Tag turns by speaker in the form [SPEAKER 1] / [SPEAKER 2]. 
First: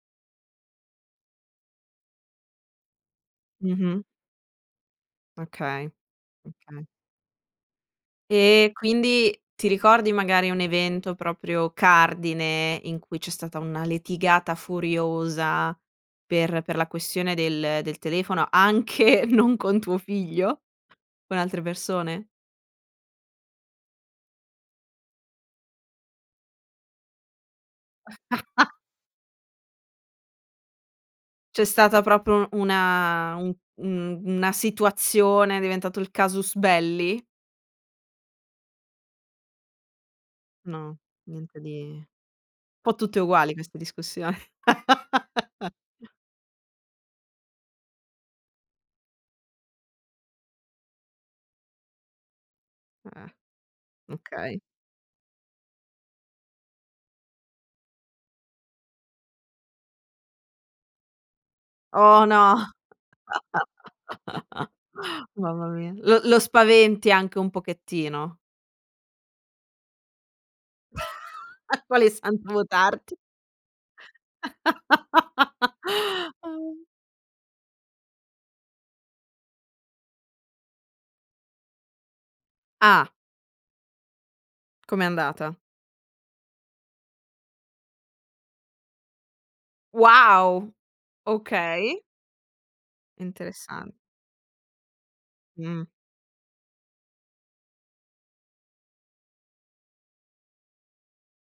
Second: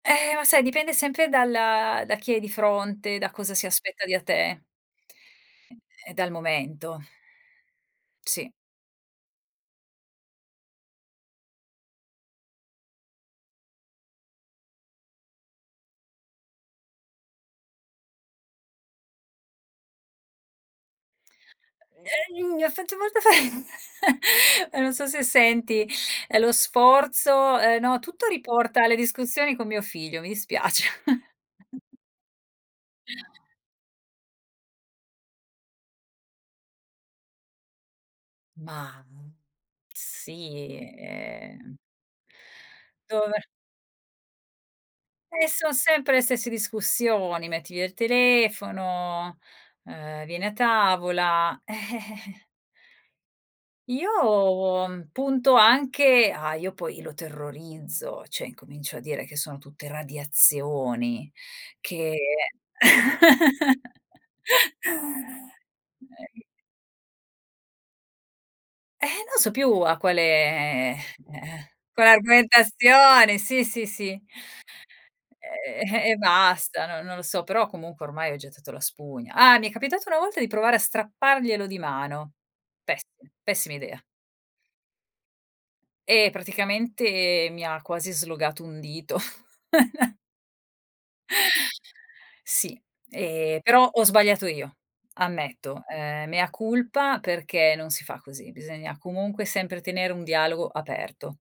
[SPEAKER 1] Eh, ma sai dipende sempre dal da chi hai di fronte, da cosa si
[SPEAKER 2] Mh-mh.
[SPEAKER 1] aspetta di a te.
[SPEAKER 2] Okay,
[SPEAKER 1] E dal
[SPEAKER 2] okay.
[SPEAKER 1] momento. Sì.
[SPEAKER 2] E quindi ti ricordi magari un evento, proprio cardine, in cui c'è stata una litigata furiosa per per la questione del del telefono, anche non con tuo figlio? Con altre persone?
[SPEAKER 1] Eh i uhm, ho fatto molta fa eh, non so se senti, ehm, lo sforzo, ehm, no, tutto riporta alle discussioni con mio figlio, mi dispiace.
[SPEAKER 2] C'è stata proprio una un mhmm, una situazione, è diventato il casus belli?
[SPEAKER 1] Mah, sì,
[SPEAKER 2] No, niente
[SPEAKER 1] ehm
[SPEAKER 2] di un po' tutte
[SPEAKER 1] Dove
[SPEAKER 2] uguali queste discussioni.
[SPEAKER 1] E son sempre le stesse discussioni: metti via il telefono, ehm, vieni a tavola. Eh.
[SPEAKER 2] Eh. Okay.
[SPEAKER 1] Io punto anche ah, io poi lo terrorizzo, cioè incomincio a dire che sono tutte radiazioni che
[SPEAKER 2] Oh no. Mamma mia. Lo lo
[SPEAKER 1] [unintelligible]
[SPEAKER 2] spaventi anche un pochettino.
[SPEAKER 1] Eh, non so più a quale, ehm,
[SPEAKER 2] A
[SPEAKER 1] quale
[SPEAKER 2] quale santo votarti.
[SPEAKER 1] argomentazione sì, sì, sì. Ehm, e basta, no non lo so, però comunque ormai ho gettato la spugna. Ah, mi è capitato una volta di provare a strapparglielo di mano. Pessi
[SPEAKER 2] Ah.
[SPEAKER 1] pessima idea.
[SPEAKER 2] Come è andata?
[SPEAKER 1] Eh, praticamente mi ha quasi slogato un dito.
[SPEAKER 2] Wow, okay.
[SPEAKER 1] Sì, ehm, però
[SPEAKER 2] Interessan
[SPEAKER 1] ho sbagliato io, ammetto,
[SPEAKER 2] Mh.
[SPEAKER 1] ehm, mea culpa, perché non si fa così, bisogna comunque sempre tenere un dialogo aperto.